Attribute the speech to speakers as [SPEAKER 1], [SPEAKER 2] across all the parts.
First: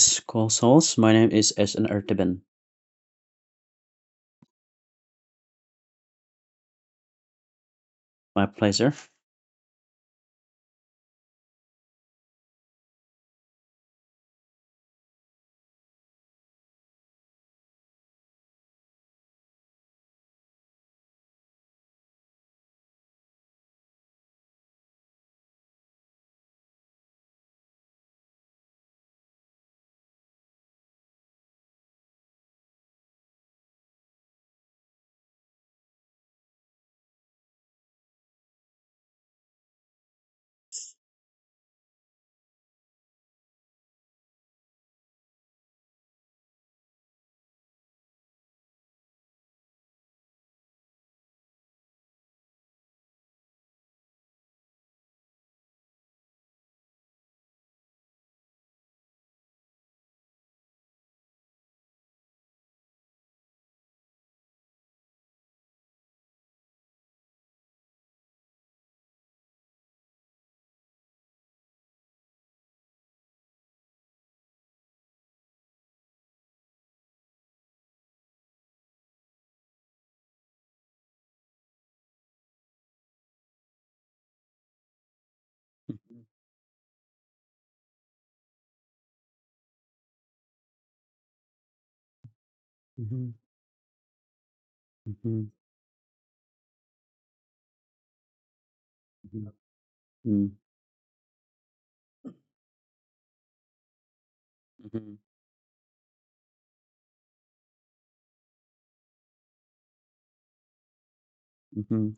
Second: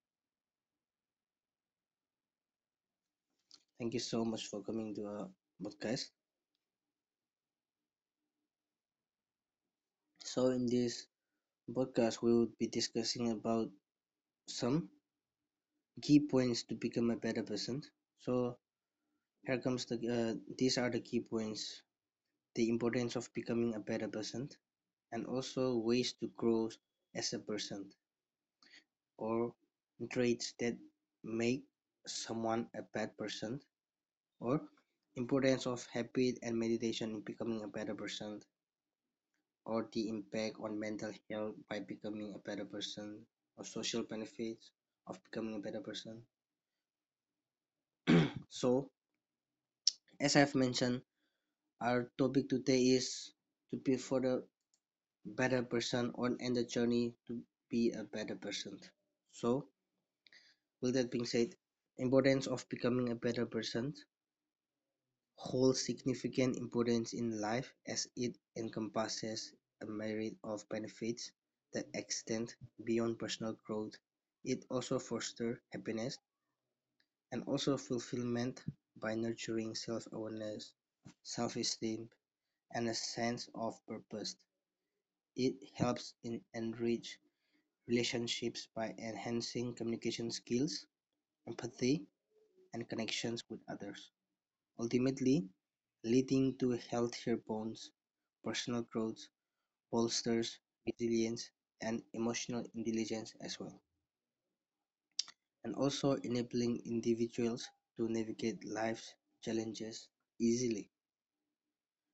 [SPEAKER 1] his co-host. My name is S. N. Erteben.
[SPEAKER 2] Thank you so much for coming to our podcast.
[SPEAKER 1] My pleasure.
[SPEAKER 2] So, in this podcast, we will be discussing about some key points to become a better person. So, here comes the these are the key points. The importance of becoming a better person, and also ways to grow as a person, or traits that make someone a bad person, or importance of habit and meditation in becoming a better person, or the impact on mental health by becoming a better person, or social benefits of becoming a better person. So as I've mentioned, our topic today is to be for the better person on and the journey to be a better person. So, with that being said, importance of becoming a better person holds significant importance in life as it encompasses a myriad of benefits that extend beyond personal growth. It also fosters happiness and also fulfillment by nurturing self-awareness, self-esteem, and a sense of purpose. It helps in enrich relationships by enhancing communication skills, empathy, and
[SPEAKER 1] Mhm,
[SPEAKER 2] connections with others, ultimately
[SPEAKER 1] mhm,
[SPEAKER 2] leading to healthier bonds, personal growth,
[SPEAKER 1] mhm, mhm,
[SPEAKER 2] bolsters resilience, and emotional intelligence as well, and also enabling individuals to navigate life's challenges easily.
[SPEAKER 1] mhm,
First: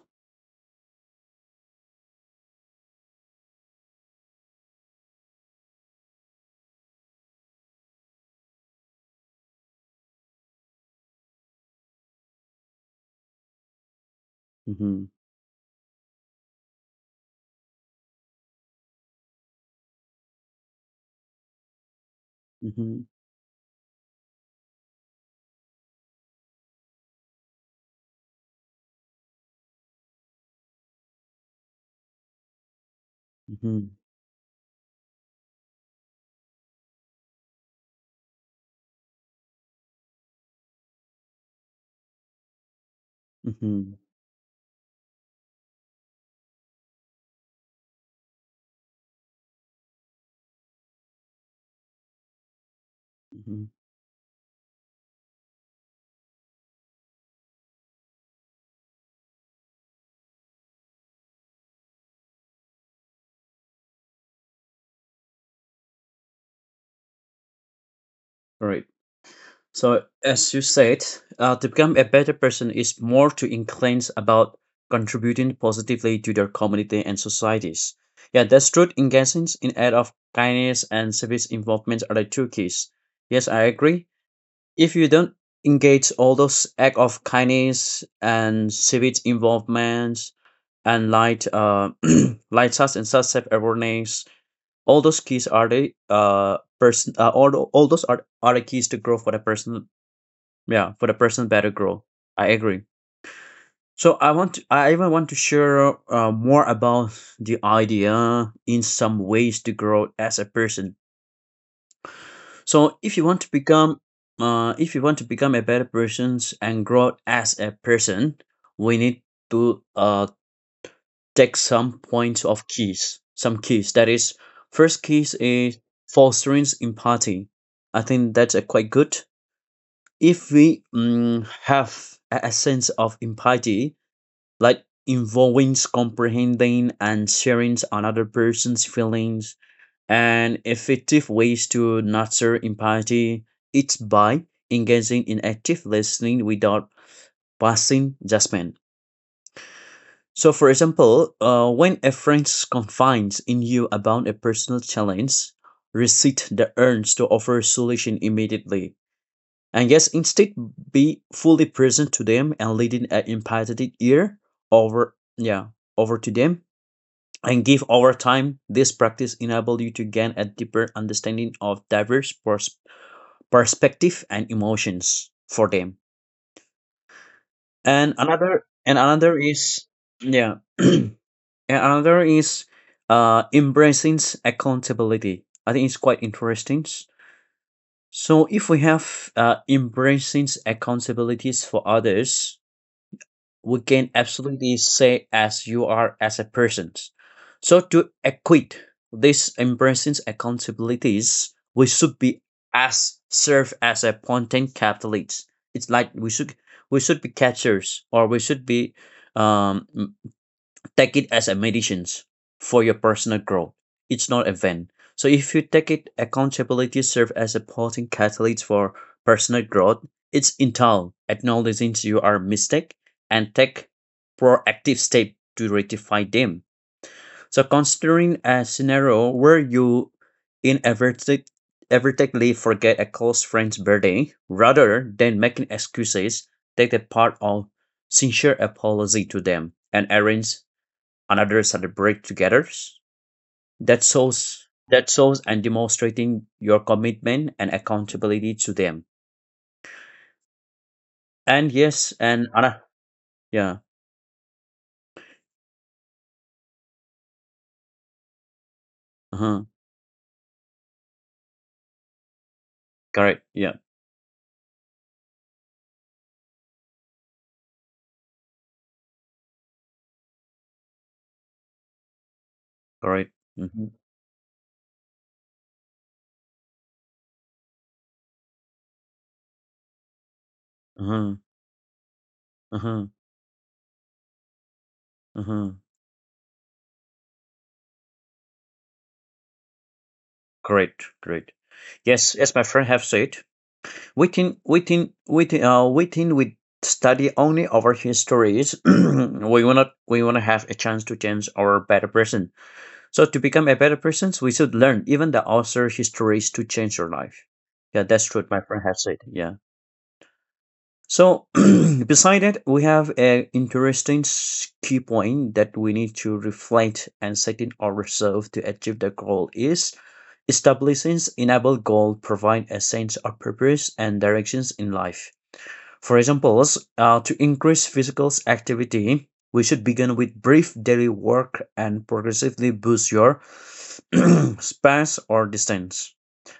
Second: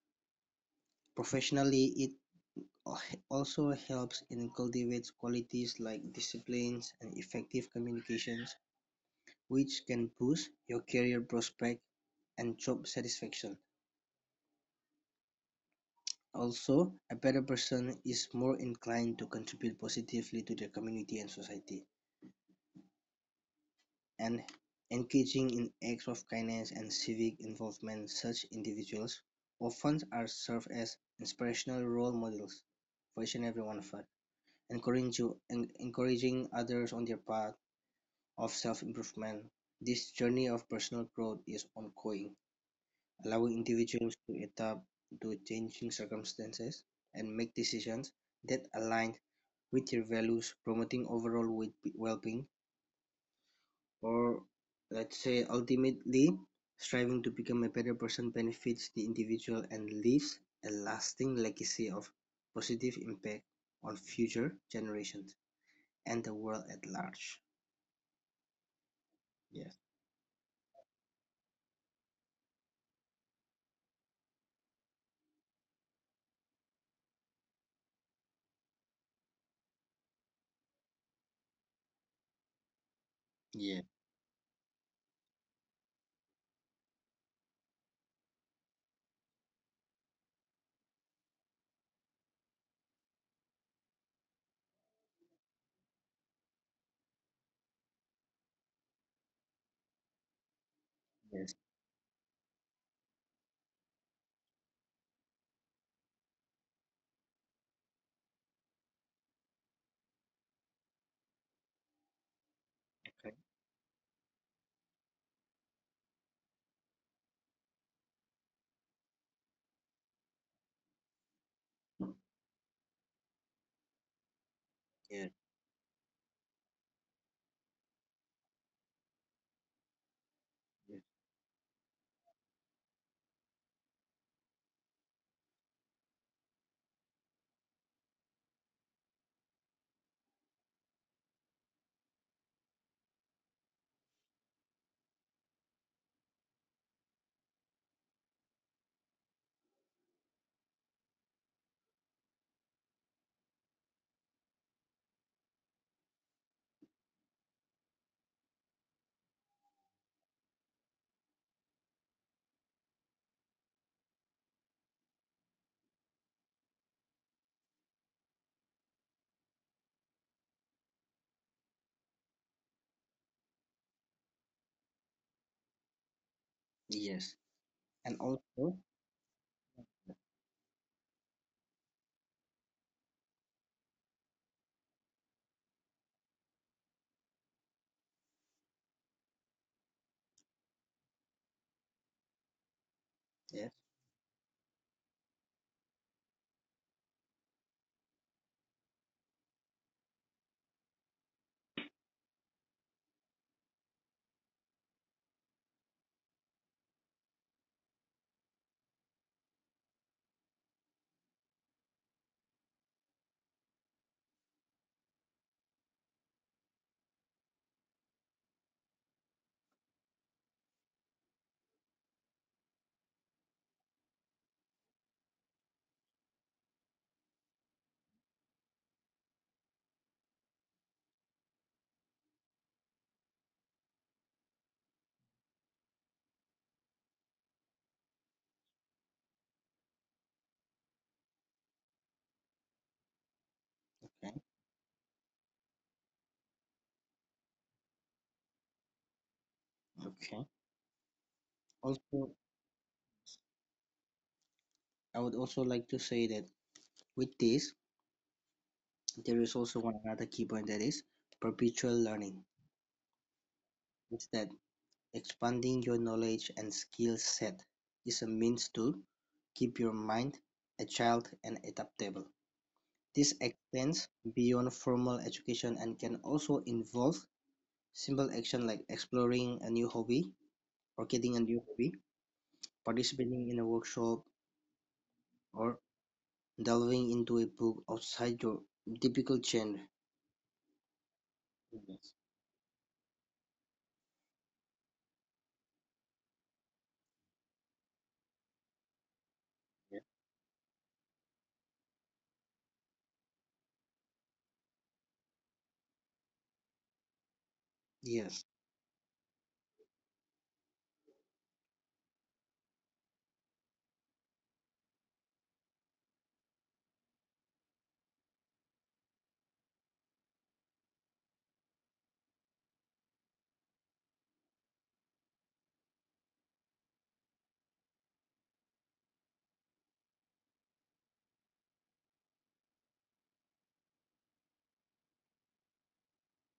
[SPEAKER 2] Professionally, it also helps in cultivates qualities like disciplines and effective communications which can boost your career prospects and job satisfaction.
[SPEAKER 1] mhm,
[SPEAKER 2] Also, a better person is more inclined to contribute positively to their community and society,
[SPEAKER 1] mhm,
[SPEAKER 2] and engaging in acts of kindness and civic involvement. Such individuals often are served as inspirational role models for each and every one
[SPEAKER 1] mhm,
[SPEAKER 2] of us, encouraging, encouraging others on their path of self improvement. This journey of personal growth is ongoing allowing
[SPEAKER 1] mhm, mhm,
[SPEAKER 2] individuals to adapt to changing circumstances and make decisions that align with their values, promoting overall well-being.
[SPEAKER 1] mhm.
[SPEAKER 2] Or let's say ultimately striving to become a better person benefits the individual and leaves a lasting legacy of positive impact on future generations and the world at large.
[SPEAKER 1] All right.
[SPEAKER 2] Yes.
[SPEAKER 1] So, as you said, to become a better person is more to inclined about contributing positively to their community and societies. Yeah, that's true. Engagements in act of kindness and service involvement are the two keys. Yes, I
[SPEAKER 2] Yeah.
[SPEAKER 1] agree. If you don't engage all those act of kindness and civic involvement and light such and such self awareness, all those keys are the person. All those are the keys to grow for the person, yeah, for the personal
[SPEAKER 2] Yes.
[SPEAKER 1] better growth. I agree. So I even want to share, more about the idea in some ways to grow as a person. So if you
[SPEAKER 2] Okay.
[SPEAKER 1] want to become if you want to become a better person and grow as a person, we need to, take some points of keys, some keys. That is, first
[SPEAKER 2] Yeah.
[SPEAKER 1] keys is fostering empathy. I think that's a quite good. If we,
[SPEAKER 2] Yes.
[SPEAKER 1] have a sense of empathy, like involving comprehending and sharing another person's feelings, and effective ways to nurture empathy, it's by engaging in active listening without passing judgment. So for example, when a friend confides in you about a personal challenge, resist the urge to offer a solution immediately, and yes, instead be fully present to them and leading an empathetic ear over yeah over to them. And give Over time, this practice enables you to gain a deeper understanding of diverse perspective and emotions for them.
[SPEAKER 2] Yes. And also,
[SPEAKER 1] And another is, yeah. And another is, embracing accountability. I think it's quite interesting. So if we have embracing accountabilities for others,
[SPEAKER 2] yes.
[SPEAKER 1] we can absolutely say as you are, as a person. So to equate these embracing accountabilities, we should be as serve as a content capitalists. It's like we should, be catchers, or we should be, um take it as a medicines for your personal growth. It's not a event. So if you take it, accountability serves as a potent catalyst for personal growth. It's internal, acknowledging you are mistake and take proactive step to rectify them. So considering a scenario where you inadvertently inadvertently forget a close friend's birthday, rather than making excuses, take the part of sincere apology to them and arrange and others celebrate together. That
[SPEAKER 2] Okay.
[SPEAKER 1] shows that shows and demonstrating your commitment and accountability to them.
[SPEAKER 2] Okay.
[SPEAKER 1] And yes,
[SPEAKER 2] Also,
[SPEAKER 1] and ana yeah,
[SPEAKER 2] I would also like to say that with this, there is
[SPEAKER 1] uh-huh,
[SPEAKER 2] also one another key point that is perpetual learning.
[SPEAKER 1] correct, yeah,
[SPEAKER 2] It's that expanding your knowledge and skill set is a means to keep your mind agile and adaptable.
[SPEAKER 1] correct,
[SPEAKER 2] This
[SPEAKER 1] mm-hmm,
[SPEAKER 2] extends beyond formal education and can also involve simple action like exploring a new hobby or
[SPEAKER 1] uh-huh,
[SPEAKER 2] getting a new hobby,
[SPEAKER 1] uh-huh,
[SPEAKER 2] participating in a workshop,
[SPEAKER 1] uh-huh,
[SPEAKER 2] or delving into a book outside your typical genre.
[SPEAKER 1] correct, correct.
[SPEAKER 2] Yes.
[SPEAKER 1] Yes, as my friend have said, we think we study only our histories. we wanna
[SPEAKER 2] Yeah.
[SPEAKER 1] we wanna have a chance to change our better present. So to become a better person, we should learn even the author histories to change your life. Yeah, that's
[SPEAKER 2] Yes.
[SPEAKER 1] what my friend has said. Yeah. So beside it, we have an interesting key point that we need to reflect and set in ourselves to achieve the goal. Is establishing enable goal provide a sense of purpose and directions in life? For examples, to increase physical activity, we should begin with brief daily work and progressively boost your space or distance.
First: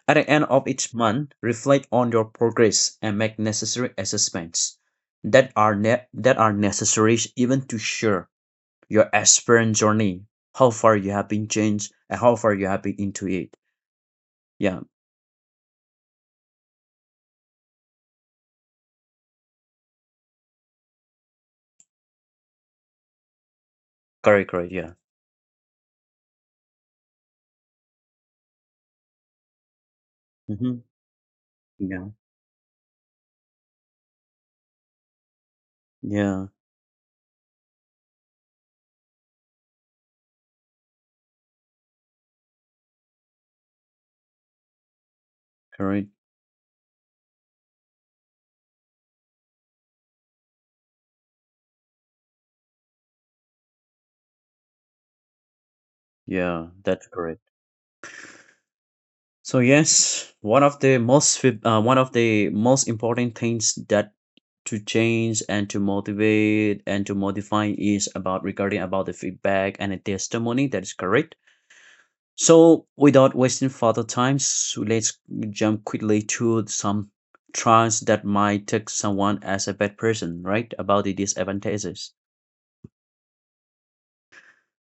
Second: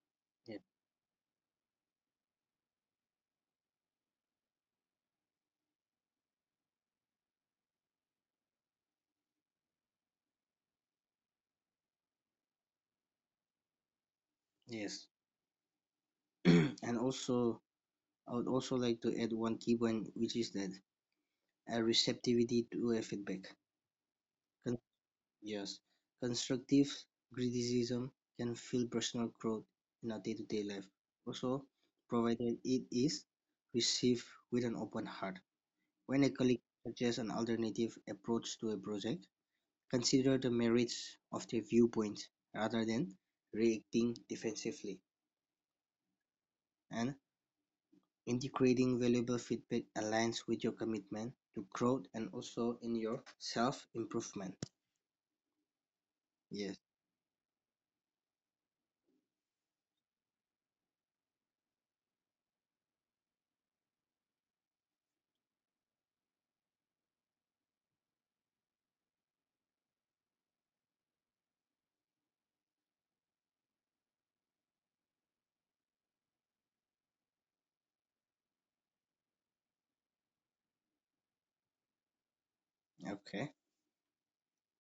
[SPEAKER 1] At the end
[SPEAKER 2] Yeah,
[SPEAKER 1] of each month, reflect on your progress and make necessary assessments that are, necessary, even to share your aspirant journey, how far you have been changed and how far you have been into it. Yeah,
[SPEAKER 2] yes. And also, I would also like to add one key point, which is that a receptivity to a feedback.
[SPEAKER 1] correct, correct,
[SPEAKER 2] Con-
[SPEAKER 1] yeah.
[SPEAKER 2] yes, constructive criticism can fuel personal growth in our day-to-day
[SPEAKER 1] Hmm.
[SPEAKER 2] life. Also,
[SPEAKER 1] Yeah,
[SPEAKER 2] provided it is received with an open heart. When a
[SPEAKER 1] yeah,
[SPEAKER 2] colleague suggests an alternative approach to a project, consider the merits of their viewpoint rather than reacting defensively.
[SPEAKER 1] correct.
[SPEAKER 2] And integrating valuable feedback aligns with your commitment to growth and also in your self-improvement.
[SPEAKER 1] Yeah,
[SPEAKER 2] Yes.
[SPEAKER 1] that's correct. So yes, one of the most important things, that to change and to motivate and to modify is about regarding about the feedback and the testimony. That is correct. So without wasting further time, so let's jump quickly to some trends that might take someone as a bad person, right? About the disadvantages.
[SPEAKER 2] Okay.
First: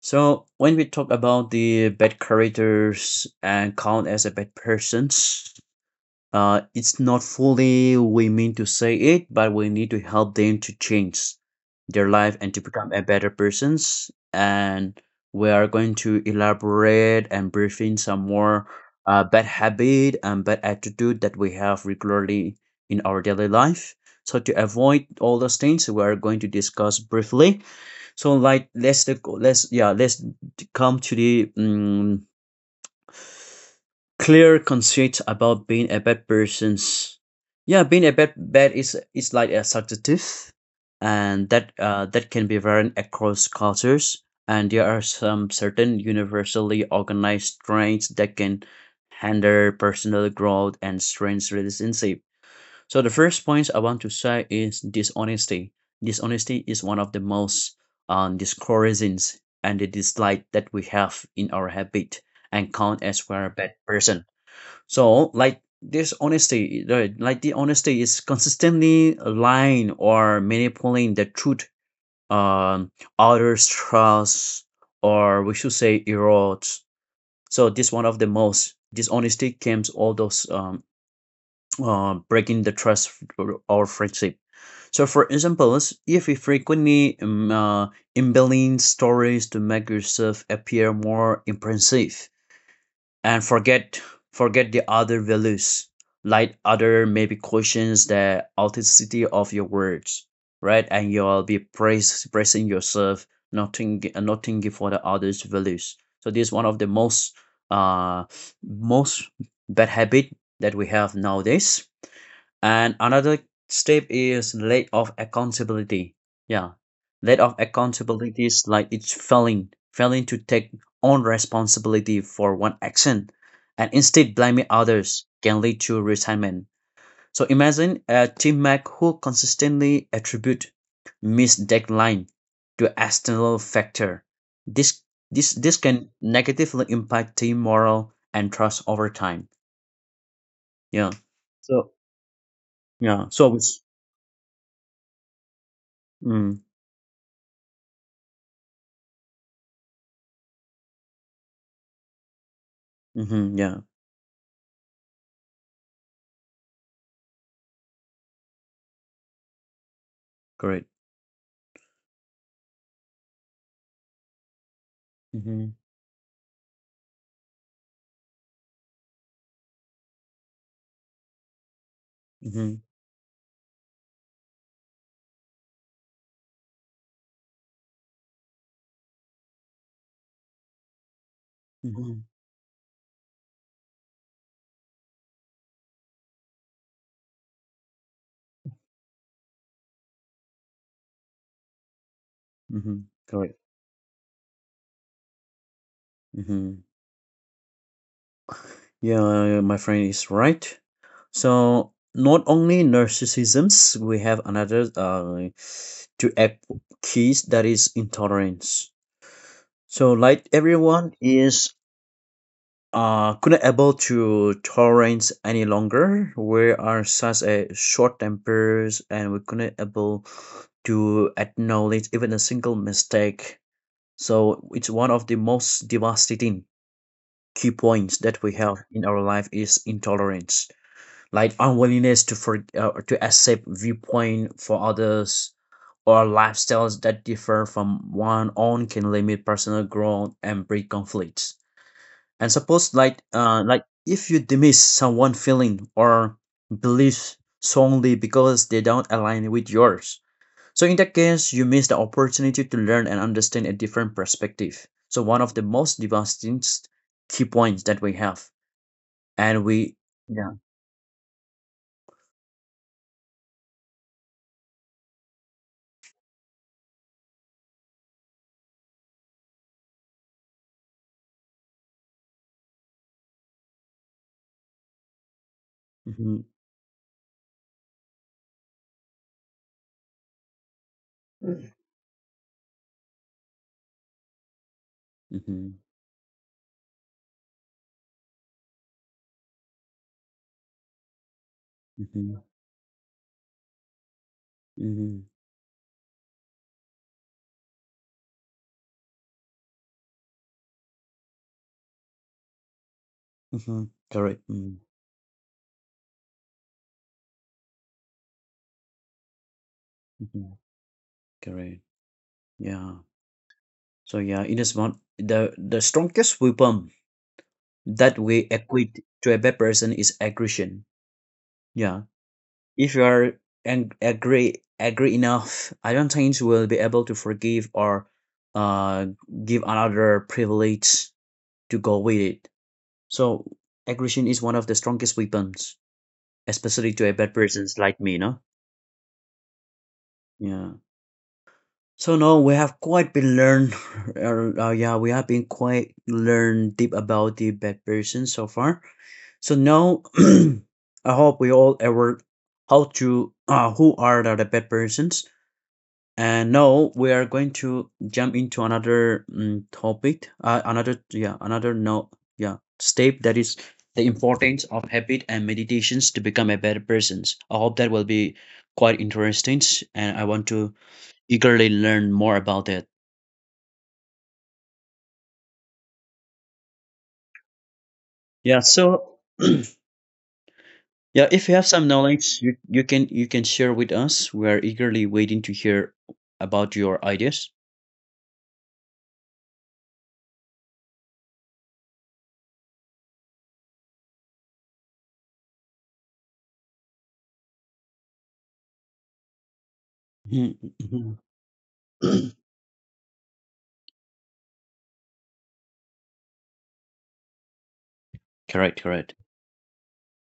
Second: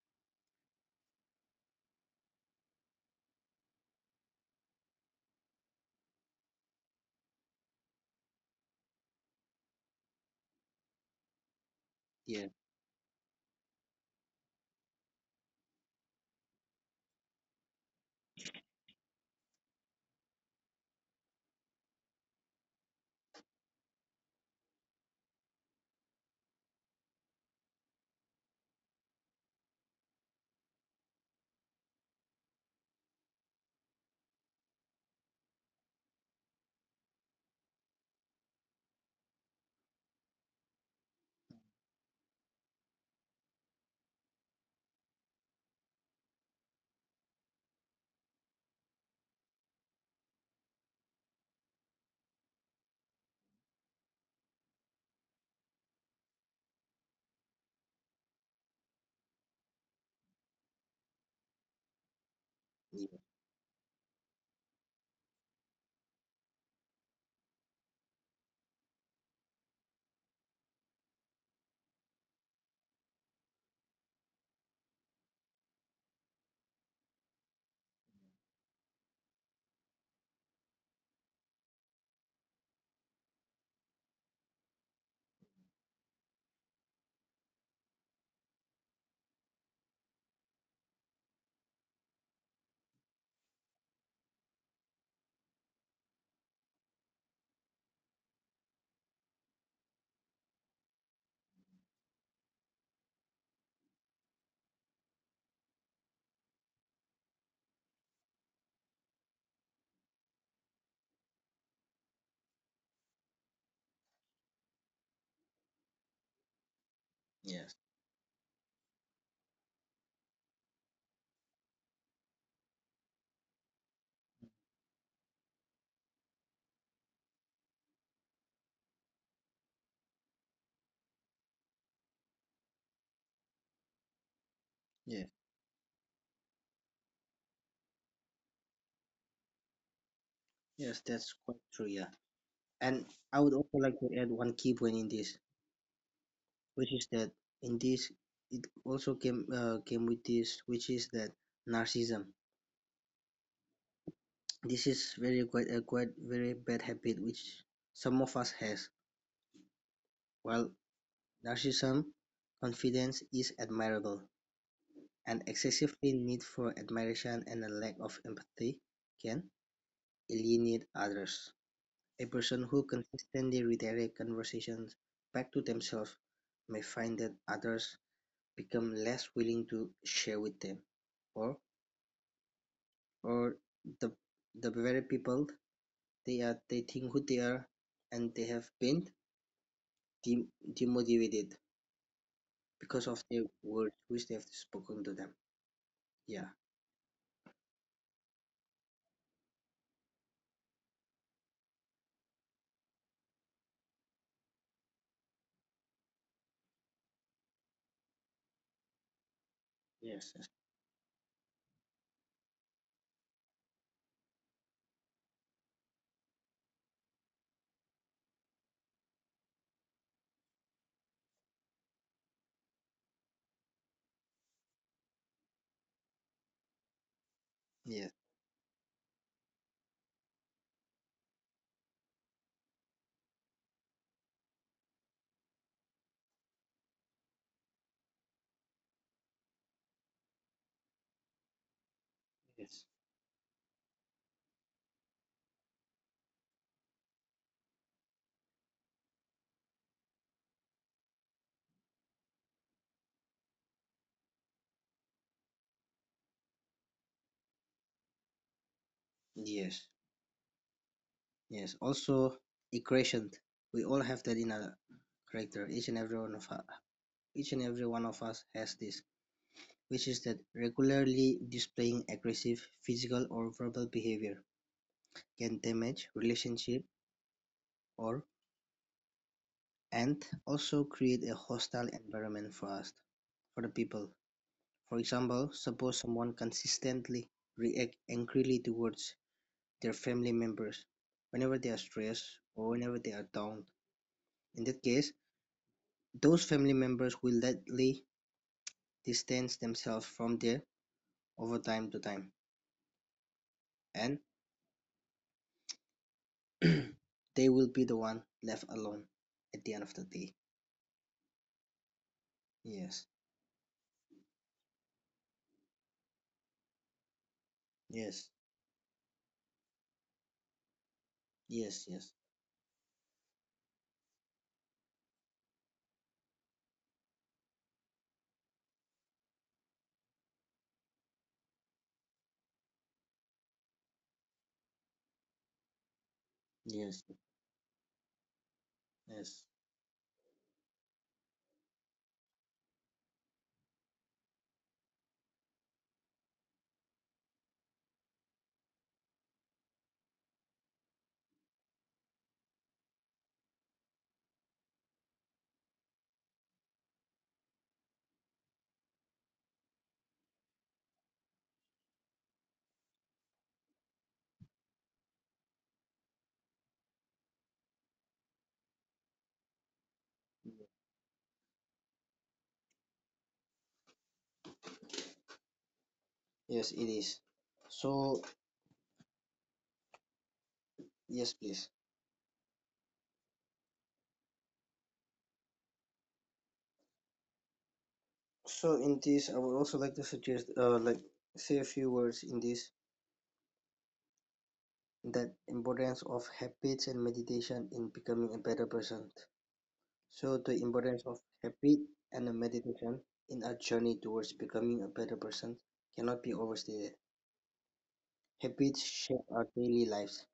[SPEAKER 1] So when we talk about the bad characters and count as a bad persons, it's not fully we mean to say it, but we need to help them to change their life
[SPEAKER 2] Yeah.
[SPEAKER 1] and to become a better persons. And we are going to elaborate and brief in some more, bad habit and bad attitude that we have regularly in our daily life. So to avoid all those things, we are going to discuss briefly. So like, let's come to the, clear constraints about being a bad person's. Yeah, being a bad is like a subjective, and that can be varied across cultures. And there are some certain universally organized traits that can hinder personal growth and strains relationship. So the first point I want to say is dishonesty. Dishonesty is one of the most, discouraging and the dislike that we have in our habit and count
[SPEAKER 2] Yeah.
[SPEAKER 1] as we're a bad person. So like dishonesty, right? Like the honesty is consistently lying or manipulating the truth, um, others' trust, or we should say erodes. So this one of the most dishonesty comes all those, breaking the trust or friendship. So, for example, if you frequently, embelling stories to make yourself appear more impressive and forget the other values, like other maybe questions the authenticity of your words, right? And you'll be praising yourself, not thinking for the others' values. So, this is one of the most, uh, most bad habit that we have nowadays, and another step is lack of accountability. Yeah. Lack of
[SPEAKER 2] Yes.
[SPEAKER 1] accountability is like it's failing to take own responsibility for one action, and instead blaming others can lead to resentment. So imagine a teammate who consistently attribute missed deadline to external factor. This
[SPEAKER 2] Yeah.
[SPEAKER 1] this can negatively impact team morale and trust over time.
[SPEAKER 2] Yes,
[SPEAKER 1] Yeah.
[SPEAKER 2] that's quite true.
[SPEAKER 1] So
[SPEAKER 2] Yeah. And
[SPEAKER 1] yeah.
[SPEAKER 2] I would
[SPEAKER 1] So
[SPEAKER 2] also
[SPEAKER 1] it's,
[SPEAKER 2] like to add one key point in this, which is that in this it also came came with this, which is that narcissism.
[SPEAKER 1] mm-hmm. Yeah.
[SPEAKER 2] This is very quite a quite very bad habit which some of us has. While
[SPEAKER 1] Correct.
[SPEAKER 2] narcissism confidence is admirable. An
[SPEAKER 1] Mm-hmm.
[SPEAKER 2] excessive need for admiration and a lack of empathy can alienate others. A person who
[SPEAKER 1] Mm-hmm.
[SPEAKER 2] consistently redirects conversations back to themselves may find that others become less willing to share with them, or
[SPEAKER 1] Mm-hmm.
[SPEAKER 2] or the the very people they are they think who they are and they have been dem- demotivated
[SPEAKER 1] Mm-hmm.
[SPEAKER 2] because of the
[SPEAKER 1] Correct.
[SPEAKER 2] words which they have spoken to them. Yeah.
[SPEAKER 1] Mm-hmm. Yeah, my friend is right. So not only narcissisms, we have another, to act keys, that is intolerance. So
[SPEAKER 2] Yes.
[SPEAKER 1] like, everyone is, couldn't able to tolerance any longer. We are such a short tempers and we couldn't able to acknowledge even a single mistake. So it's one of the most devastating key
[SPEAKER 2] Yes.
[SPEAKER 1] points that we have in our life, is intolerance, like unwillingness to accept viewpoint for others or lifestyles that differ from one own can limit personal growth and breed conflicts. And
[SPEAKER 2] Yes.
[SPEAKER 1] suppose, like if you dismiss someone feeling or beliefs solely because they don't align with yours, so in that case, you miss the opportunity to learn and understand a different perspective. So one of the most devastating key points that we have, and
[SPEAKER 2] Yes.
[SPEAKER 1] we yeah.
[SPEAKER 2] Yes, also equations. We all have that in our character. Each and every one of us, each and every one of us has this, which is that regularly displaying aggressive physical or verbal behavior can damage
[SPEAKER 1] Hmm.
[SPEAKER 2] relationship or and also create a
[SPEAKER 1] Mm.
[SPEAKER 2] hostile environment for us, for the people. For example,
[SPEAKER 1] Mm-hmm.
[SPEAKER 2] suppose someone consistently react angrily towards their family members whenever they are stressed
[SPEAKER 1] Mm-hmm.
[SPEAKER 2] or whenever they are down. In that case,
[SPEAKER 1] Mm-hmm.
[SPEAKER 2] those family members will likely distance themselves from their over time to time,
[SPEAKER 1] Hmm.
[SPEAKER 2] and
[SPEAKER 1] Correct. Mm-hmm.
[SPEAKER 2] they will be the one left alone at the end of the day.
[SPEAKER 1] Mm-hmm. Correct. Yeah.
[SPEAKER 2] Yes,
[SPEAKER 1] So yeah, in a smart, the strongest weapon that
[SPEAKER 2] yes,
[SPEAKER 1] we equate to a bad person is aggression.
[SPEAKER 2] yes,
[SPEAKER 1] Yeah.
[SPEAKER 2] yes,
[SPEAKER 1] If you are agree enough, I don't think you will be able to forgive, or, uh, give another privilege to go with it. So aggression is one of the strongest weapons, especially
[SPEAKER 2] yes,
[SPEAKER 1] to a bad persons like me, no?
[SPEAKER 2] yes,
[SPEAKER 1] Yeah. So now we have quite been learned, yeah, we have been quite learned deep about the bad person so far. So now, I hope we all ever how to who are the bad persons. And now we are going to jump into another, topic, another yeah, another no yeah step, that is the importance of habit and meditations to become a better persons. I hope that will be quite interesting, and I want to eagerly learn more about it.
[SPEAKER 2] yes, it is. So,
[SPEAKER 1] Yeah, so yeah,
[SPEAKER 2] yes,
[SPEAKER 1] if you
[SPEAKER 2] please.
[SPEAKER 1] have some knowledge, you can share with us. We are eagerly waiting to hear about your ideas.
[SPEAKER 2] So, in this, I would also like to suggest, like, say a few words in this that importance of habits and meditation in becoming a better person. So the
[SPEAKER 1] Mhm,
[SPEAKER 2] importance of
[SPEAKER 1] mhm.
[SPEAKER 2] habit and meditation in our journey towards becoming a better person cannot be overstated. Habits
[SPEAKER 1] Correct,
[SPEAKER 2] shape
[SPEAKER 1] correct.
[SPEAKER 2] our daily lives,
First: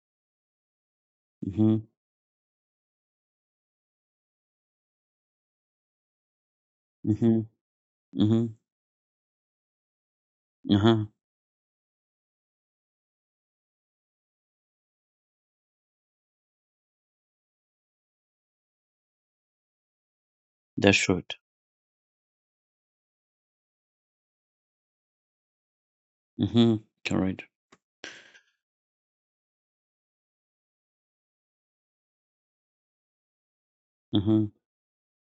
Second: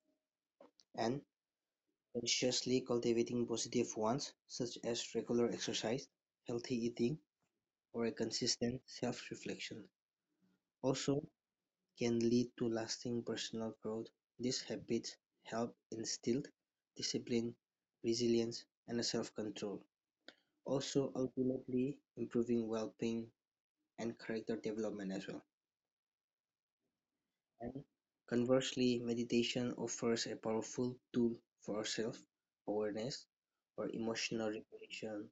[SPEAKER 2] and
[SPEAKER 1] Mm-hmm,
[SPEAKER 2] consciously cultivating positive ones, such as regular exercise, healthy eating,
[SPEAKER 1] mm-hmm,
[SPEAKER 2] or a
[SPEAKER 1] mm-hmm,
[SPEAKER 2] consistent self reflection,
[SPEAKER 1] uh-huh.
[SPEAKER 2] also can lead to lasting personal growth. These habits help instill discipline, resilience, and self control,
[SPEAKER 1] That's
[SPEAKER 2] also
[SPEAKER 1] right.
[SPEAKER 2] ultimately improving well being and character development as well.
[SPEAKER 1] Mhm. Correct.
[SPEAKER 2] And conversely, meditation offers a powerful tool for self awareness or emotional
[SPEAKER 1] Mhm.
[SPEAKER 2] regulation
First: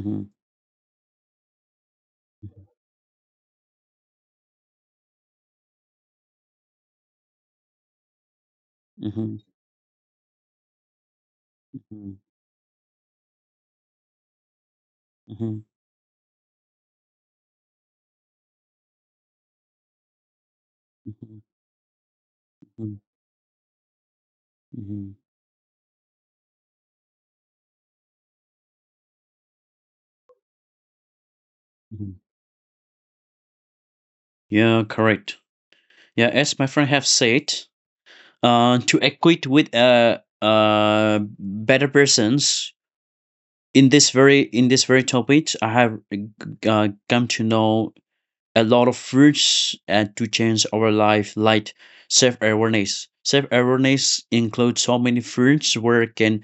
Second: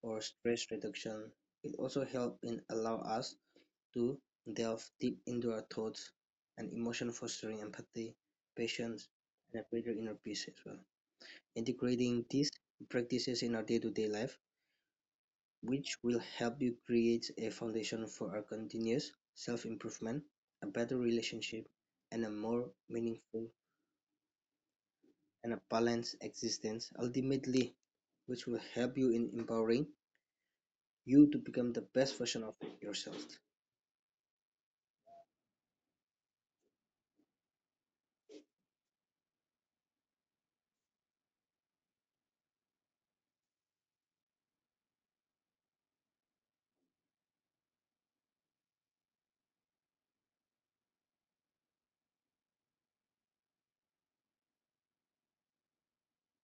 [SPEAKER 2] or stress reduction. It also helps in allow us to delve deep into our thoughts and emotion fostering empathy, patience,
[SPEAKER 1] Mhm.
[SPEAKER 2] and a greater inner peace as well.
[SPEAKER 1] Mhm.
[SPEAKER 2] Integrating these practices in our day-to-day life
[SPEAKER 1] Mhm.
[SPEAKER 2] which will help you create a foundation for a continuous self-improvement, a better
[SPEAKER 1] Mhm.
[SPEAKER 2] relationship, and a more
[SPEAKER 1] Mhm.
[SPEAKER 2] meaningful
[SPEAKER 1] Mhm.
[SPEAKER 2] and a balanced existence, ultimately, which will help you in empowering you to become the
[SPEAKER 1] Mhm.
[SPEAKER 2] best version of yourself.
[SPEAKER 1] Yeah, correct. Yeah, as my friend have said, to equate with, better persons, in this very topic, I have, come to know a lot of fruits, to change our life, like self awareness. Self awareness includes so many fruits where it can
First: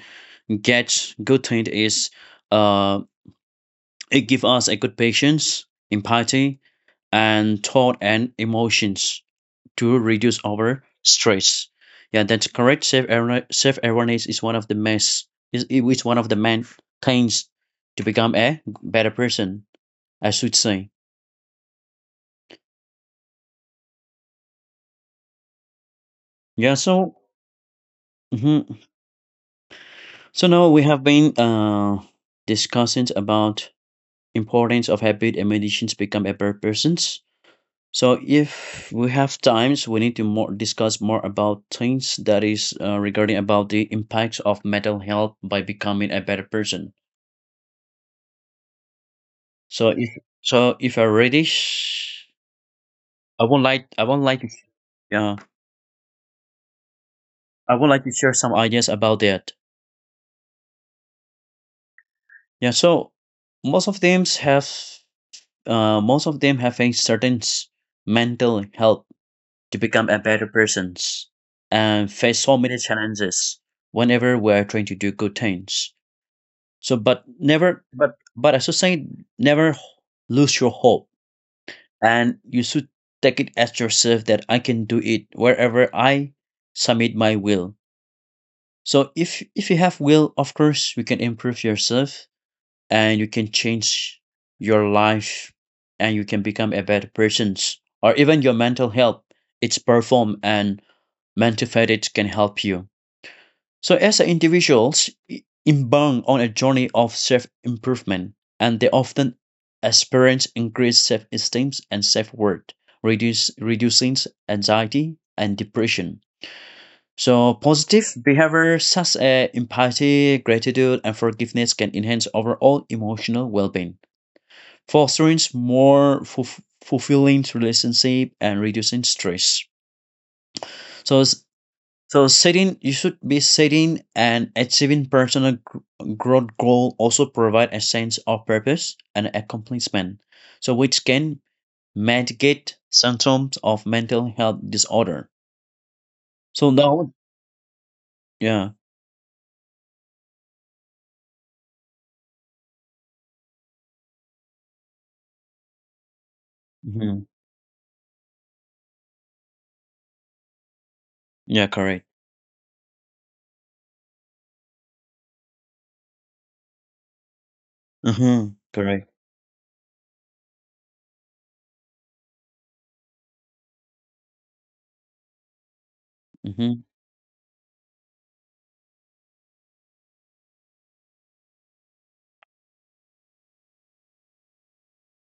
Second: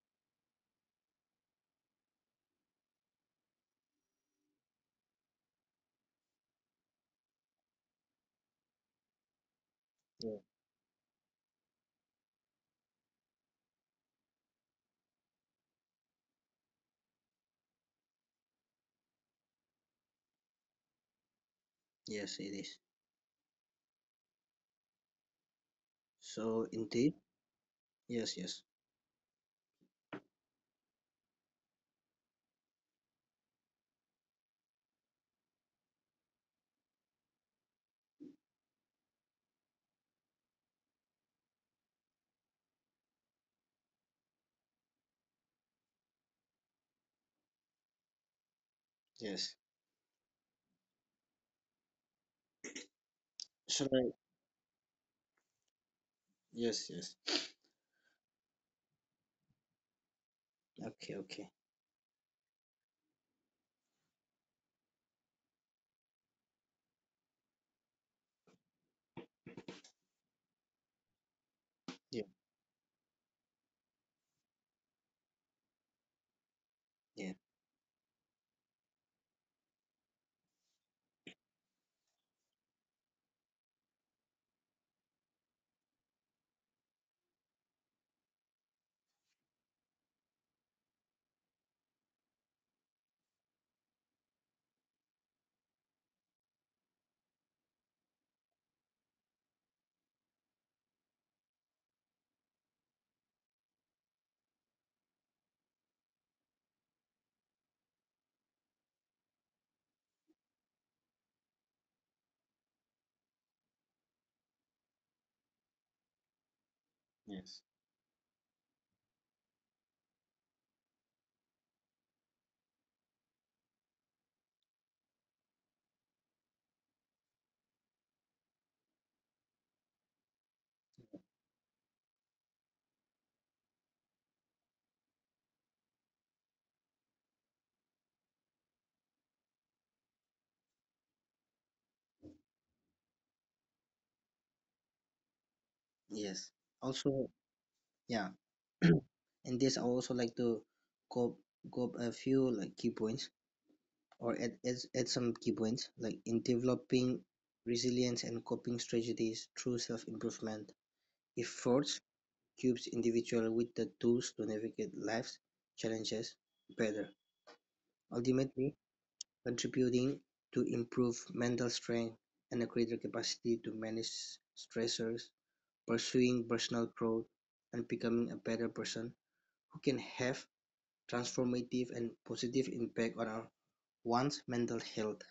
[SPEAKER 1] get good thing is, uh it give us a good patience, empathy, and thought and emotions to
[SPEAKER 2] Yeah.
[SPEAKER 1] reduce our stress. Yeah, that's correct. Self awareness is one of the main things to become a better person, I should say.
[SPEAKER 2] Yes, it is. So
[SPEAKER 1] Yeah,
[SPEAKER 2] indeed,
[SPEAKER 1] so,
[SPEAKER 2] yes, yes,
[SPEAKER 1] hmm so now we have been, discussing about importance of habit and meditations become a better persons. So if we have times, we need to more discuss more about things that is regarding about the impacts of mental health by becoming a better person.
[SPEAKER 2] yes.
[SPEAKER 1] So If I ready, I not
[SPEAKER 2] Should
[SPEAKER 1] like I
[SPEAKER 2] I?
[SPEAKER 1] won't like to yeah,
[SPEAKER 2] Yes, yes.
[SPEAKER 1] I would like to share some ideas about that.
[SPEAKER 2] Okay, okay.
[SPEAKER 1] Yeah. So most of them have most of them have a certain mental health to become a better persons and
[SPEAKER 2] Yeah,
[SPEAKER 1] face so many challenges whenever we are trying to do good things. So, but
[SPEAKER 2] yeah,
[SPEAKER 1] never, but as I saying, never lose your hope, and you should take it as yourself that I can do it wherever I submit my will. So, if you have will, of course, you can improve yourself and you can change your life, and you can become a better person, or even your mental health. It's perform and mental fatigue can help you. So, as an individuals embark on a journey of self improvement, and they often experience increased self esteem and self worth, reducing anxiety and depression. So,
[SPEAKER 2] yes,
[SPEAKER 1] positive behavior such as empathy, gratitude, and forgiveness can enhance overall emotional well being, fostering more fulfilling relationship and reducing stress. So, s- so setting you should be setting and achieving personal growth goal also provide a sense of purpose and accomplishment. So which can mitigate symptoms of mental health disorder.
[SPEAKER 2] yes.
[SPEAKER 1] So now,
[SPEAKER 2] Also, yeah.
[SPEAKER 1] yeah,
[SPEAKER 2] And this, I also like to go go a few like key points, or at at some key points, like in
[SPEAKER 1] hmm
[SPEAKER 2] developing resilience and coping strategies through self-improvement.
[SPEAKER 1] yeah,
[SPEAKER 2] Efforts
[SPEAKER 1] correct,
[SPEAKER 2] equips individuals with the tools to navigate life's challenges better,
[SPEAKER 1] hmm
[SPEAKER 2] ultimately
[SPEAKER 1] correct,
[SPEAKER 2] contributing to improve mental strength and a greater capacity to manage stressors, pursuing
[SPEAKER 1] hmm
[SPEAKER 2] personal growth, and becoming a better person who can have transformative and positive impact on our one's mental health,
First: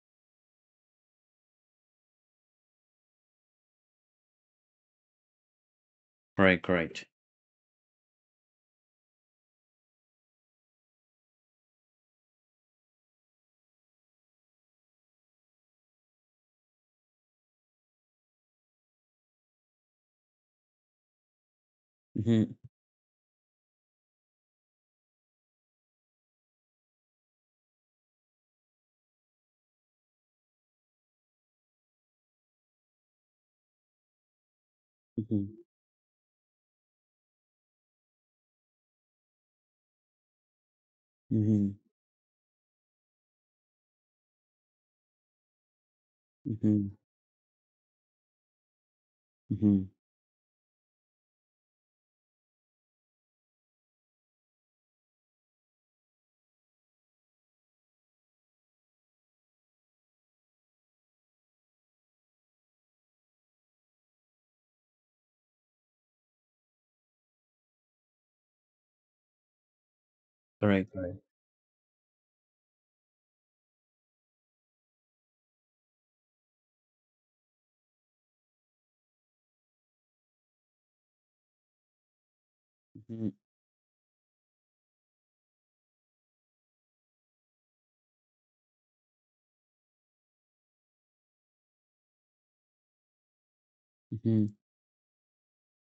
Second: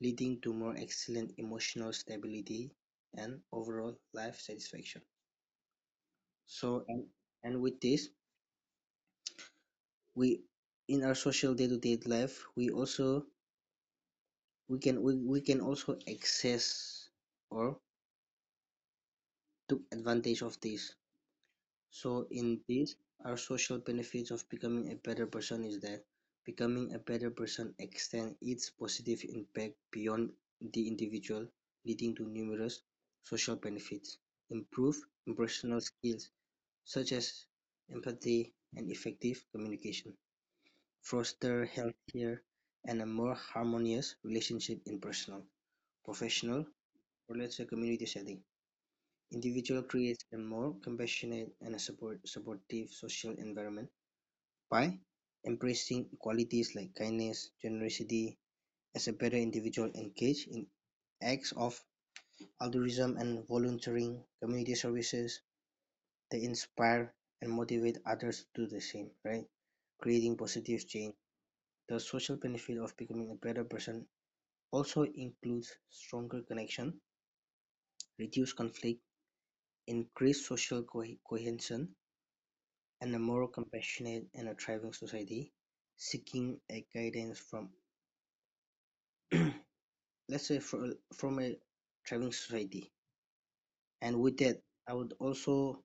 [SPEAKER 2] leading to more excellent emotional stability and overall life satisfaction.
[SPEAKER 1] correct,
[SPEAKER 2] So
[SPEAKER 1] correct,
[SPEAKER 2] and with this, we in our social day-to-day life, we also we can also access or took advantage of this. So
[SPEAKER 1] hmm
[SPEAKER 2] in this, our social benefits of becoming a better person is that becoming a better person extends its positive impact beyond the individual, leading to numerous social benefits. Improve
[SPEAKER 1] hmm
[SPEAKER 2] interpersonal skills such as empathy and effective communication. Foster
[SPEAKER 1] hmm
[SPEAKER 2] healthier and a more harmonious relationship in personal, professional,
[SPEAKER 1] hmm
[SPEAKER 2] or let's say community setting. Individual
[SPEAKER 1] hmm
[SPEAKER 2] creates a more compassionate and support supportive social environment by embracing qualities like kindness, generosity, as a better individual engage in acts of altruism and volunteering, community services, they inspire and motivate others to do the same, right? Creating positive
[SPEAKER 1] correct,
[SPEAKER 2] change.
[SPEAKER 1] correct.
[SPEAKER 2] The social benefit of becoming a better person also includes stronger connection, reduced conflict, increased social cohesion, and a
[SPEAKER 1] Hmm
[SPEAKER 2] more compassionate and a thriving society, seeking a guidance from let's say from a thriving society. And with
[SPEAKER 1] hmm
[SPEAKER 2] that, I would also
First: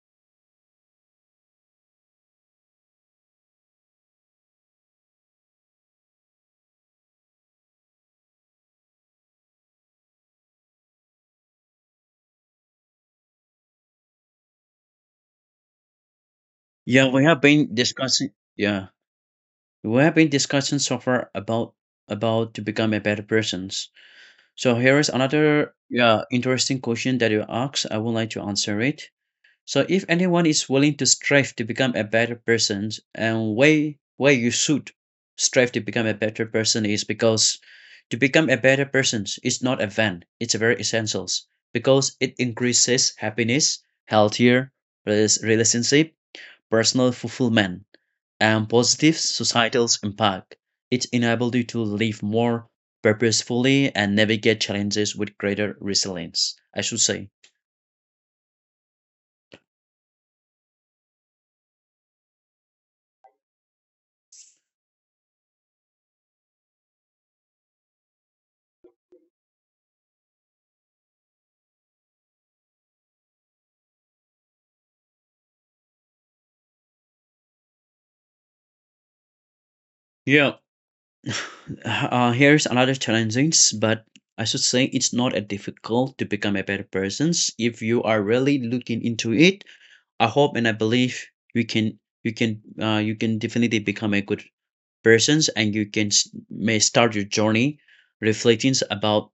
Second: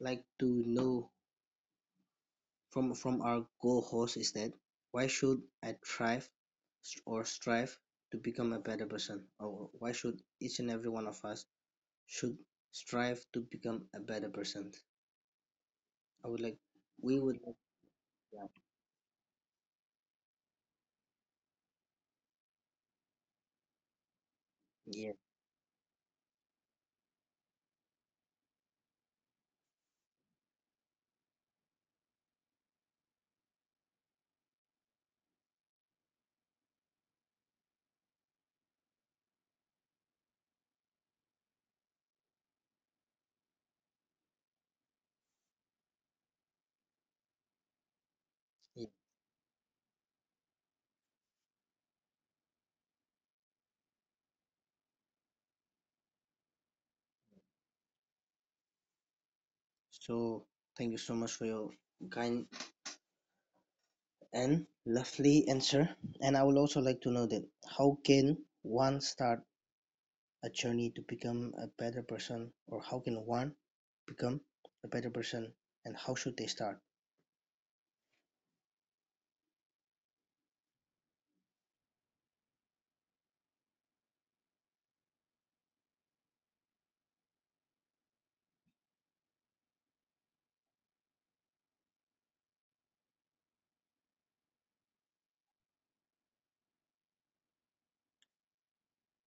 [SPEAKER 2] like to know from our co-host is that why should I thrive or strive to become a better person, or why should each and every one of us should strive to become a better person? I would like
[SPEAKER 1] yeah,
[SPEAKER 2] we
[SPEAKER 1] we
[SPEAKER 2] would
[SPEAKER 1] have been discussing.
[SPEAKER 2] yeah
[SPEAKER 1] Yeah. We have been discussing so far about to become a better persons. So here is
[SPEAKER 2] yeah.
[SPEAKER 1] another yeah interesting question that you asked. I would like to answer it. So if anyone is willing to strive to become a better person, and way why you should strive to become a better person is because to become a better person is not a van. It's a very essentials because it increases happiness, healthier res relationship, personal fulfillment, and
[SPEAKER 2] Yeah.
[SPEAKER 1] positive societal impact. It enabled you to live more purposefully and navigate challenges with greater resilience, I should say.
[SPEAKER 2] So thank you so much for your kind and lovely answer, and I would also like to know that how can one start a journey to become a better person, or how can one become a better person, and how should they start?
[SPEAKER 1] Yeah, here's another challenging, but I should say it's not a difficult to become a better person if you are really looking into it. I hope and I believe you can you can definitely become a good persons and you can may start your journey reflecting about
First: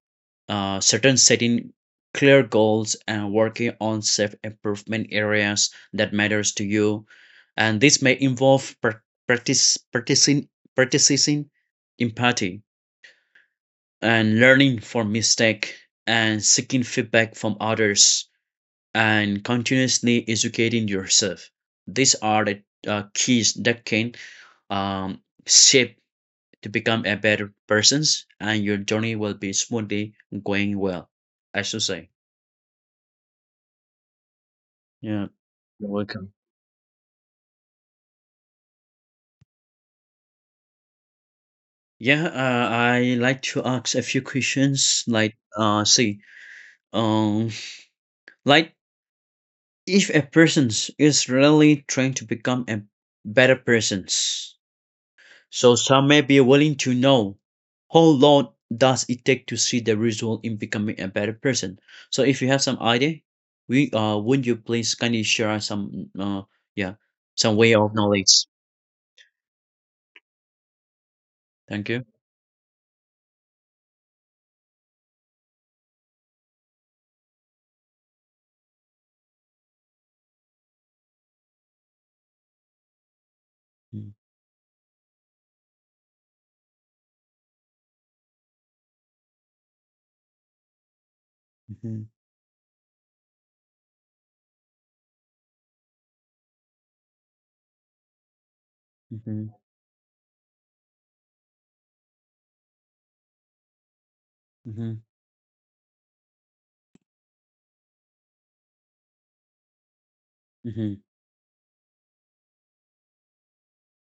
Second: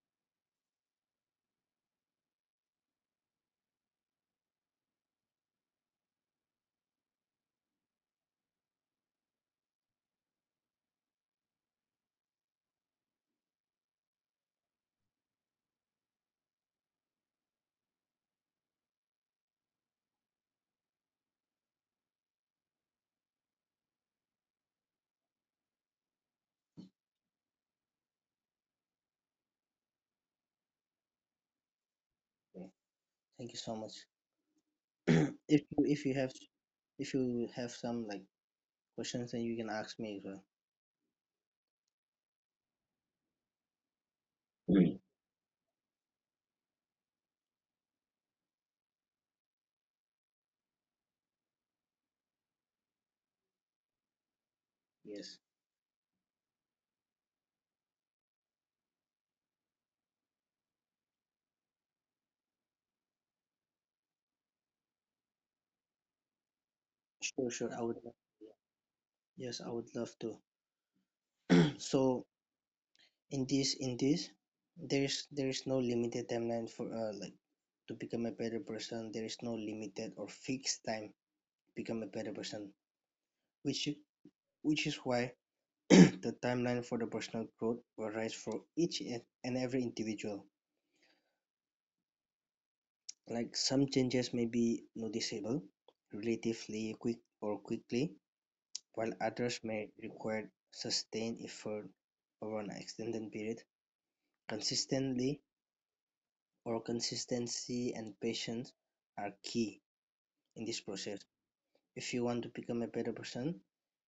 [SPEAKER 1] certain setting clear goals and working on self improvement areas that matters to you and this may involve prac- practice practicing practicing empathy and learning from mistake and seeking feedback from others and continuously educating yourself. These are the keys that can um, shape to become a better persons, and your journey will be smoothly going well, I should say.
[SPEAKER 2] Yeah. Thank you so much.
[SPEAKER 1] Yeah,
[SPEAKER 2] if you if you have if you have some like questions then you can ask me as well.
[SPEAKER 1] yeah, I like to ask a few
[SPEAKER 2] Mm.
[SPEAKER 1] questions like see. um like if a person is really trying to become a better person,
[SPEAKER 2] Yes.
[SPEAKER 1] so some may be willing to know how long does it take to see the result in becoming a better person. So if you have some idea, we would you please kindly share us some yeah
[SPEAKER 2] Sure,
[SPEAKER 1] some
[SPEAKER 2] sure.
[SPEAKER 1] way
[SPEAKER 2] I
[SPEAKER 1] of
[SPEAKER 2] would
[SPEAKER 1] knowledge.
[SPEAKER 2] yes, I would love to.
[SPEAKER 1] Thank you.
[SPEAKER 2] So in this there's no limited timeline for like, to become a better person there is no limited or fixed time to become a better person, which which is why the timeline for the personal growth varies for each and every individual,
[SPEAKER 1] Mm-hmm,
[SPEAKER 2] like some changes may be noticeable relatively quick or quickly while
[SPEAKER 1] mm-hmm,
[SPEAKER 2] others may require sustained effort over an extended period
[SPEAKER 1] mm-hmm,
[SPEAKER 2] consistently. Or consistency and patience are key in this
[SPEAKER 1] mm-hmm,
[SPEAKER 2] process. If you want to become a better person,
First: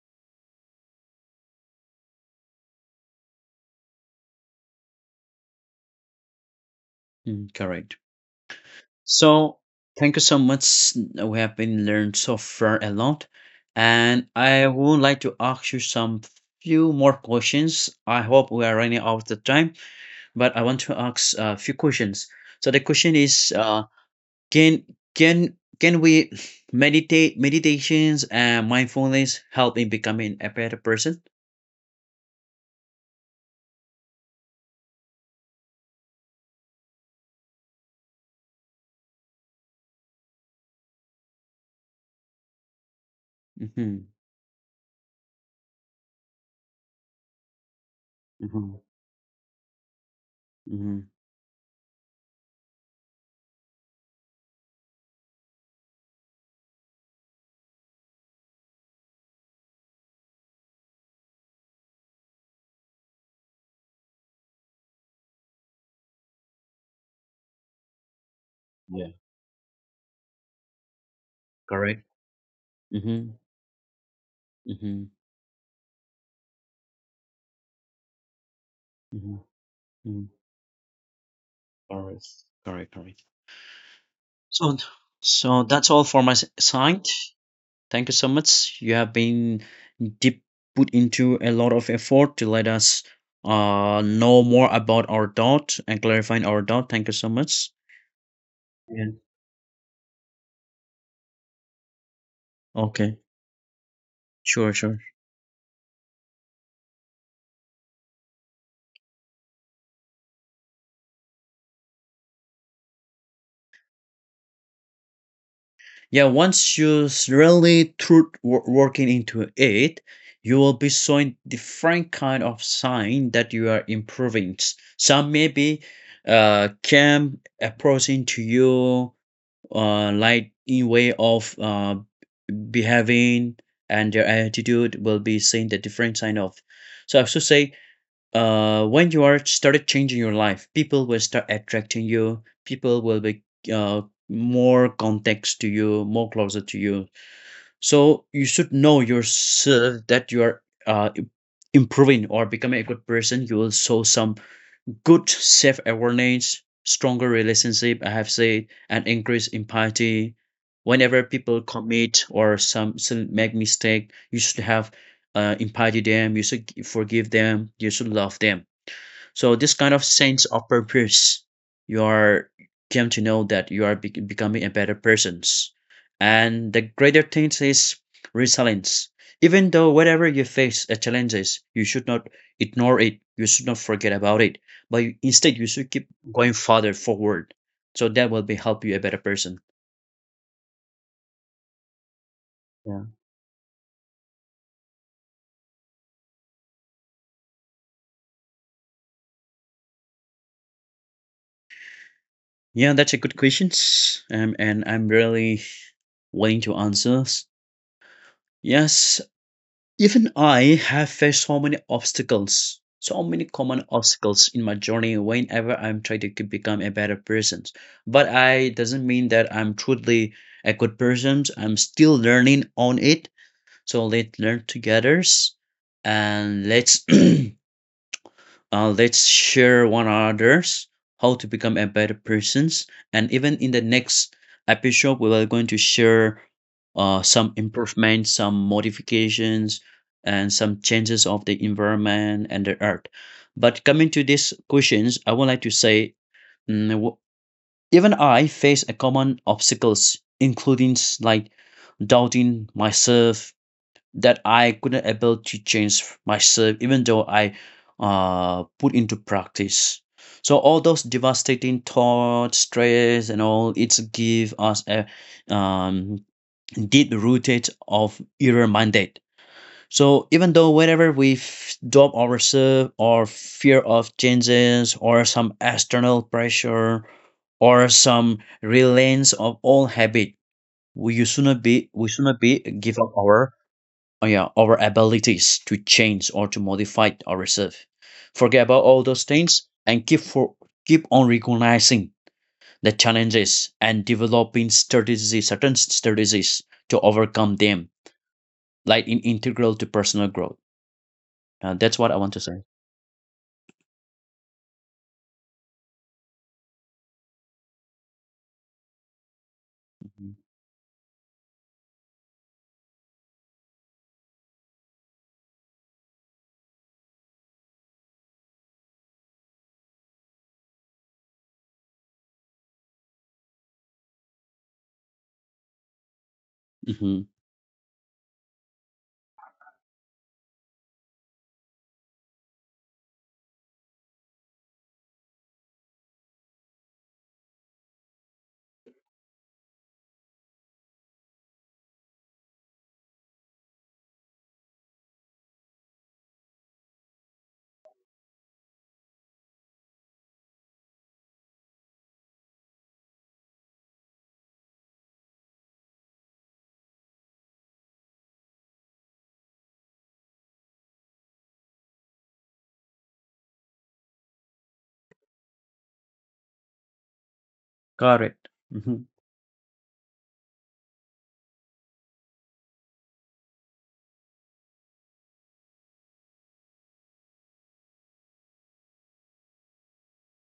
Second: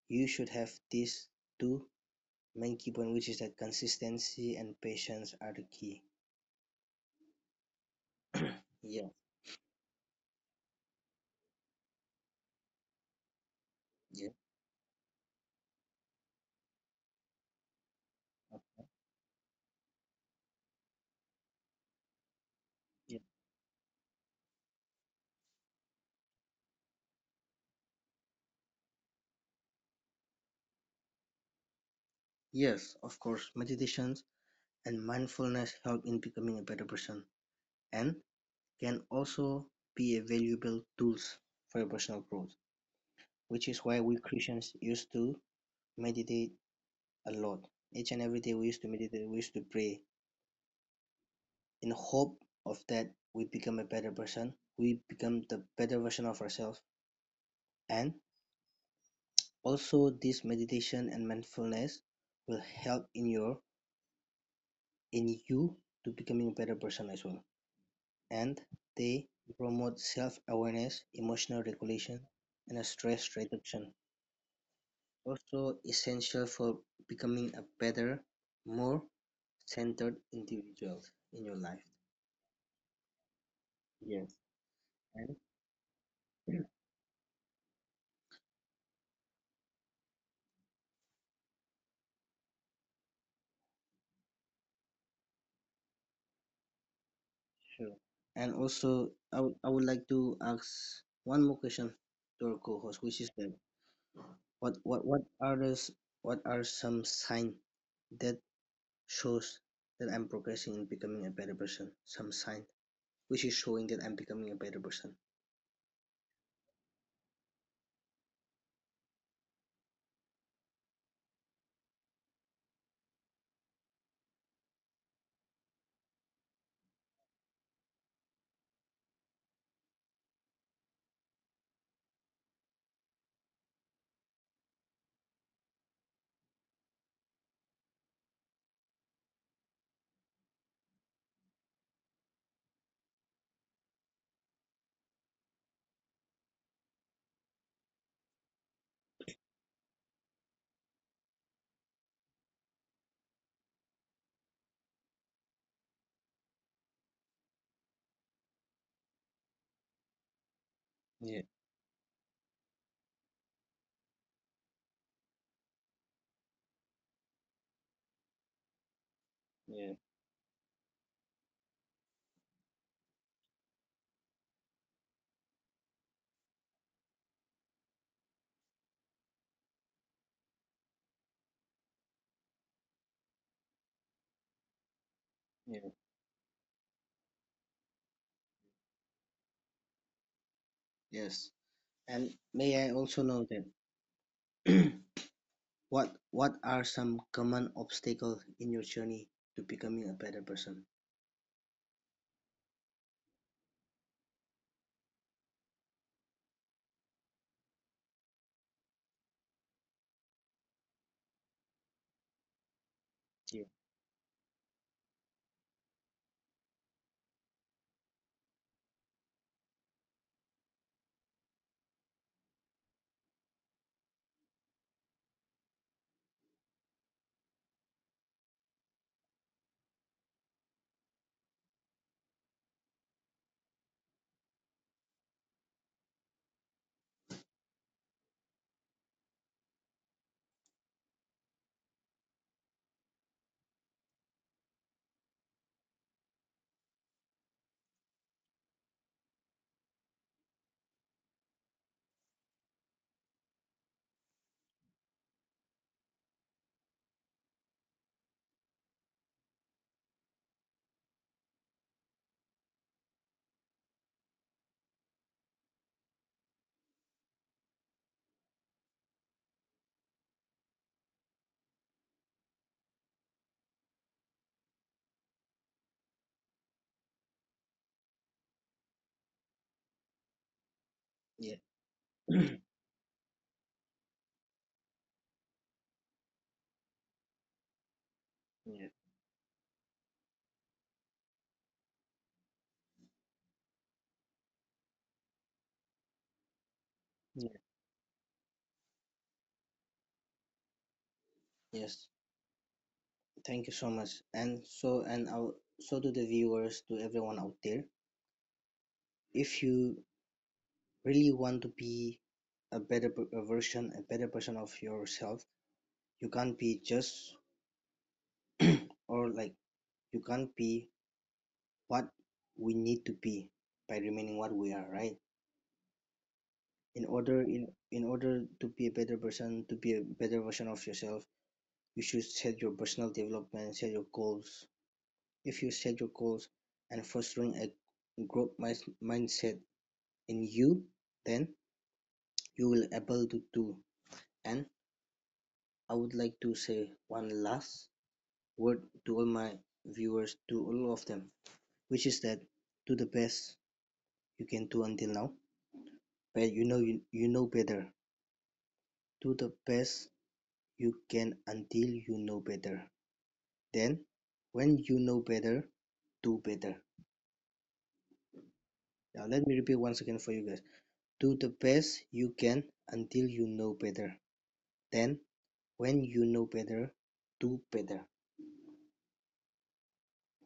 [SPEAKER 2] you should have these two main key points, which is that consistency and patience are the key.
[SPEAKER 1] mm-hmm, correct.
[SPEAKER 2] Yeah,
[SPEAKER 1] So thank you so much. We have been learned so far a lot,
[SPEAKER 2] yeah,
[SPEAKER 1] and I would like to ask you some few more questions. I hope we are running out of the time. But I want to ask a few questions. So the question
[SPEAKER 2] yeah.
[SPEAKER 1] is, can can we meditate meditations and mindfulness help in becoming a better person?
[SPEAKER 2] Yes, of course, meditations and mindfulness help in becoming a better person and can also be a valuable tools for your personal growth, which is why
[SPEAKER 1] Mm-hmm.
[SPEAKER 2] we Christians used to meditate a lot. Each and every day we
[SPEAKER 1] Mm-hmm.
[SPEAKER 2] used to meditate, we used to pray,
[SPEAKER 1] Mm-hmm.
[SPEAKER 2] in hope of that we become a better person, we become the better version of ourselves. And also this meditation and mindfulness will help in your in you to becoming a better person as well. And
[SPEAKER 1] Yeah.
[SPEAKER 2] they promote self-awareness, emotional
[SPEAKER 1] Correct.
[SPEAKER 2] regulation, and a
[SPEAKER 1] Mm-hmm.
[SPEAKER 2] stress reduction.
[SPEAKER 1] Mm-hmm.
[SPEAKER 2] Also essential for becoming a better, more
[SPEAKER 1] Mm-hmm.
[SPEAKER 2] centered
[SPEAKER 1] Mm-hmm.
[SPEAKER 2] individual in your life.
[SPEAKER 1] Correct. Correct. Correct.
[SPEAKER 2] Yes.
[SPEAKER 1] So
[SPEAKER 2] And
[SPEAKER 1] so that's all for my side. Thank you so much. You have been did put into a lot of effort to let us know more about our doubt and clarifying our doubt. Thank you so much.
[SPEAKER 2] sure. And
[SPEAKER 1] Yeah.
[SPEAKER 2] also, I would like to ask one more question to our co-host,
[SPEAKER 1] Okay.
[SPEAKER 2] which is that
[SPEAKER 1] Sure.
[SPEAKER 2] what
[SPEAKER 1] Sure.
[SPEAKER 2] what what are the what are some sign that shows that I'm progressing in becoming a better person? Some sign which is showing that I'm becoming a better person.
[SPEAKER 1] Yeah. Once you really through working into it, you will be showing different kind of sign that you are improving. Some maybe came approaching to you light in way of behaving, and their attitude will be seeing the different sign of, so I should say, when you are started changing your life, people will start attracting you, people will be uh, more context to you, more closer to you. So you should know yourself that you are uh, improving or becoming a good person. You will show some good self-awareness, stronger relationship, I have said, and increased empathy. Whenever
[SPEAKER 2] Yeah,
[SPEAKER 1] people commit or some make mistake, you should have empathy them. You should forgive them. You should love them. So this
[SPEAKER 2] yeah,
[SPEAKER 1] kind of sense of purpose, you are came to know that you are becoming a better persons. And the greater thing is resilience. Even though whatever you face the challenges, you should not ignore it. You should not forget about it. But instead, you
[SPEAKER 2] yeah.
[SPEAKER 1] should keep going further forward. So that will be help you a better person.
[SPEAKER 2] Yes. And may I
[SPEAKER 1] Yeah.
[SPEAKER 2] also know that what are some common obstacles in your journey to becoming a better person?
[SPEAKER 1] Yeah, that's a good questions. And I'm really willing to answer. Yes, even I have faced so many obstacles, so many
[SPEAKER 2] Yeah,
[SPEAKER 1] common obstacles in my journey whenever I'm trying to become a better person. But I doesn't mean that I'm truly a good person. I'm still learning on it. So let's learn together and let's let's share one another's how to become a better persons. And even in the next episode, we are going to share some improvements, some modifications, and some changes of the environment and the earth. But coming to these questions, I would like to say mm, w- even I face a common obstacles, including like doubting myself that I couldn't able to change myself even though I put into practice. So all those devastating thoughts, stress, and all it's give us a um, deep rooted of error minded. So even though whenever we doubt ourselves or fear of changes or some external pressure or some reliance of all habit,
[SPEAKER 2] yeah.
[SPEAKER 1] we should not
[SPEAKER 2] Yeah,
[SPEAKER 1] be give up our yeah, our abilities to change or to modify ourselves. Forget about all those things and keep on recognizing the challenges and developing strategies, certain strategies to
[SPEAKER 2] yeah.
[SPEAKER 1] overcome them, like in integral to personal growth. That's
[SPEAKER 2] Yes.
[SPEAKER 1] what I want to say.
[SPEAKER 2] Thank you so much. And so and I'll, so to the viewers, to everyone out there, if you
[SPEAKER 1] Mhm.
[SPEAKER 2] really want to be a better a version, a better version of yourself, you can't be just or like you can't be what we need to be by remaining what we are, right? In
[SPEAKER 1] Mhm.
[SPEAKER 2] order in in order to be a better person, to be a better version of yourself, you should set your personal development, set your goals. If you set your goals and fostering a growth mindset in you, then you will able to do. And I would like to say one last word to all my viewers, to all of them, which is that do the best you can do until now, but you know better. Do the best you can until you know better. Then, when you know better, do better.
[SPEAKER 1] Correct. Hmm
[SPEAKER 2] Now, let me repeat once again for you guys. Do the best you can until you know better. Then, when you know better, do better.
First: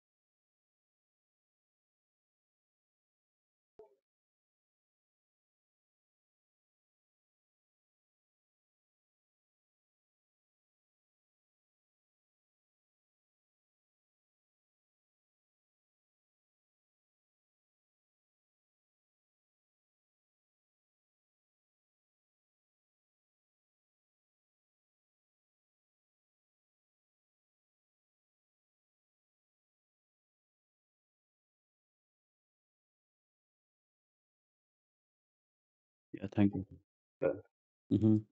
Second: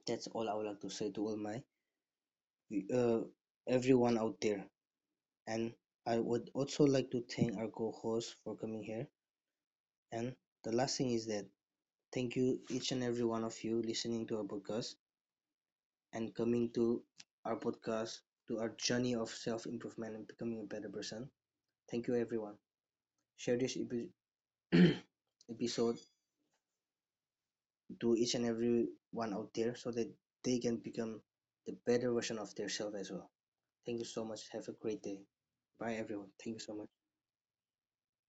[SPEAKER 2] That's all I would like to say to all my uh, everyone out there. And I would also like to thank our co-host for coming here. And the last thing is that thank you each and every one of you listening to our podcast and coming to our podcast to our journey of self-improvement and becoming a better person. Thank you everyone. Share this episode to each and every one out there so that they can become the better version of their self as well. Thank you so much. Have a great day. Bye,
[SPEAKER 1] yeah,
[SPEAKER 2] everyone.
[SPEAKER 1] thank
[SPEAKER 2] Thank you
[SPEAKER 1] you.
[SPEAKER 2] so much.
[SPEAKER 1] Mhm.